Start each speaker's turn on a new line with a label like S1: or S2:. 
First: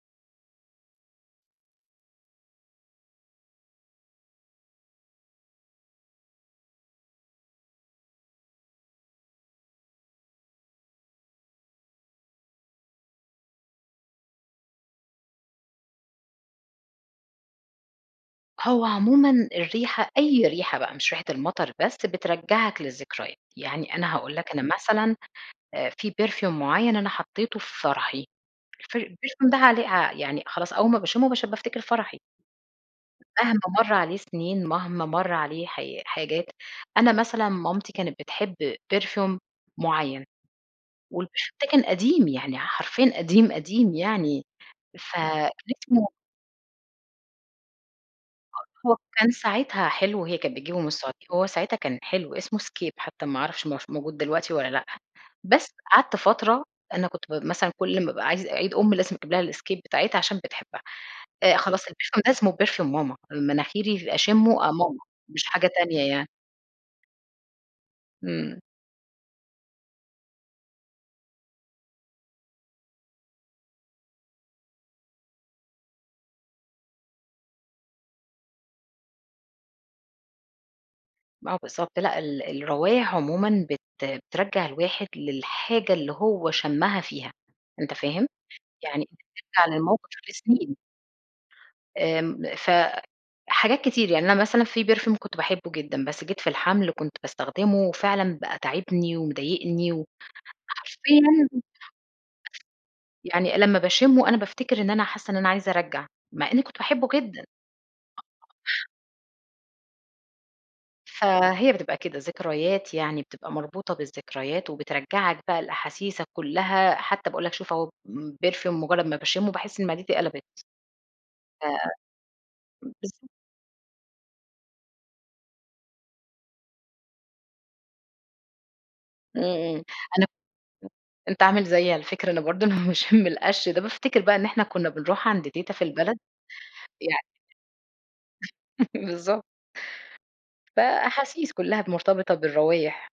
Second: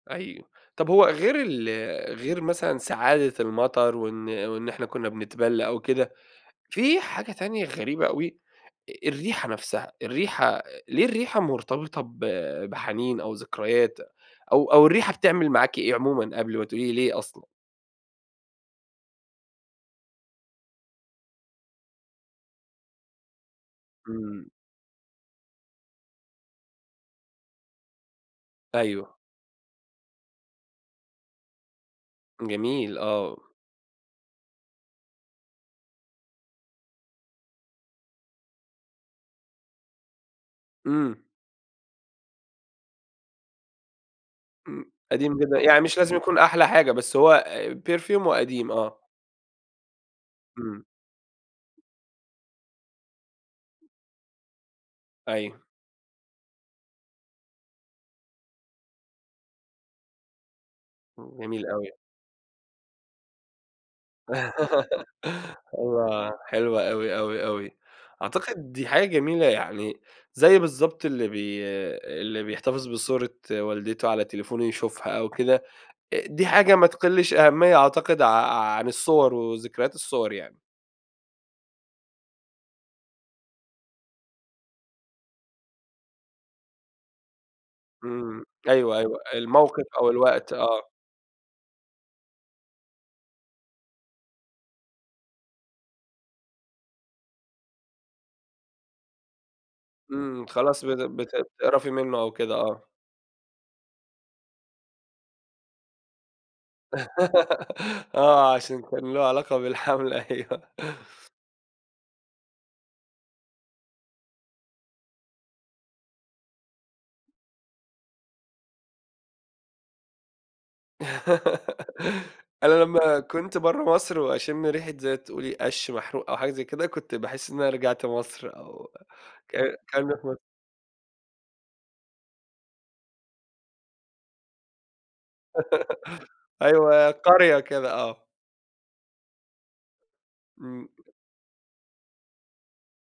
S1: حقيقي، طب هو غير ال غير مثلًا سعادة المطر وإن وإن إحنا كنا بنتبل أو كده، في حاجة تانية غريبة أوي، أ الريحة نفسها، الريحة، ليه الريحة مرتبطة ب بحنين أو ذكريات، أو أو الريحة بتعمل معاكِ إيه عمومًا، قبل ما تقولي لي ليه أصلًا؟
S2: هو عمومًا الريحة، أي ريحة بقى مش ريحة المطر بس، بترجعك للذكريات. يعني أنا هاقول
S1: إمم.
S2: لك، أنا مثلًا آآ فيه Perfume معين أنا حطيته في فرحي، الفر
S1: أيوه.
S2: الperfume ده عليه يعني خلاص، أول ما باشمه باش بافتكر فرحي.
S1: جميل، آه.
S2: مهما مَر عليه سنين، مهما مر عليه حاي حاجات، أنا مثلًا مامتي كانت بتحب perfume معين.
S1: إمم.
S2: والperfume ده كان قديم يعني، حرفيًا قديم قديم يعني،
S1: إمم، قديم
S2: فكان
S1: جدًا، يعني مش
S2: اسمه
S1: لازم يكون أحلى حاجة، بس هو آآ perfume وقديم،
S2: هو
S1: آه.
S2: كان ساعتها حلو، هي كان بتجيبه
S1: إمم.
S2: من السعودية، هو ساعتها كان حلو، اسمه scape، حتى ما أعرفش ما اهوش موجود دلوقتي والّا لأ،
S1: أيوه.
S2: بس قعدت فترة أنا كنت م مثلًا كل ما أبقى عايزة عيد أُم لازم أجيب لها الscape بتاعتها عشان بتحبها.
S1: امم
S2: آآ،
S1: جميل
S2: خلاص
S1: أوي.
S2: الperfume ده اسمه perfume ماما، مناخيري أشمه آآ ماما، مش حاجة تانية يعني.
S1: أيوة، حلو أوي، أوي، أوي،
S2: إمم.
S1: أعتقد دي حاجة جميلة يعني، زي بالضبط اللي بي اللي بيحتفظ بصورة والدته على تليفونه يشوفها أو كده. آآ دي حاجة ما تقلش أهمية أعتقد ع عن الصور وذكريات الصور يعني.
S2: آه بالضبط، لأ، ال الروايح عمومًا بت بترجّع الواحد للحاجة اللي هو شمها فيها، أنت فاهم؟
S1: إمم، أيوه،
S2: يعني
S1: أيوه،
S2: ترجع
S1: الموقف أو
S2: للموقف
S1: الوقت،
S2: لسنين.
S1: آه.
S2: آمم، فحاجات كتير، يعني أنا مثلًا فيه perfume كنت باحبه جدًا، بس جيت في الحمل كنت باستخدمه، وفعلًا بقى تاعبني ومضايقني
S1: إمم، خلاص بت
S2: وحرفيًا
S1: بت بتقرفي منه أو كده، آه.
S2: يعني لما باشمه، أنا بافتكر إن أنا حاسة إن أنا عايزة أرجّع، مع إني كنت باحبه جدًا.
S1: آه، عشان كان له علاقة بالحمل أيوه.
S2: فهي بتبقى كده ذكريات، يعني بتبقى مربوطة بالذكريات، وبترجّعك بقى لأحاسيسك كلها، حتى باقول لك شوف أهو، perfume مجرد ما باشمه باحس إن معدتي قلبت،
S1: أنا
S2: [unintelligible]
S1: لما
S2: بالضب
S1: كنت برا مصر وأشم ريحة زي ما تقولي قشّ محروق أو حاجة زي كده، كنت باحس إن أنا رجعت مصر أو
S2: إمم،
S1: ك
S2: إمم،
S1: كإني
S2: أنا
S1: في مصر.
S2: [unintelligible] أنت عامل زيي على فكرة، أنا برضو لما باشم القش ده بافتكر بقى إن إحنا كنا بنروح عند تيتة في البلد
S1: أيوه،
S2: يع
S1: قرية كده، آه.
S2: بالضبط.
S1: إمم.
S2: فأحاسيس كلها مرتبطة بالروايح.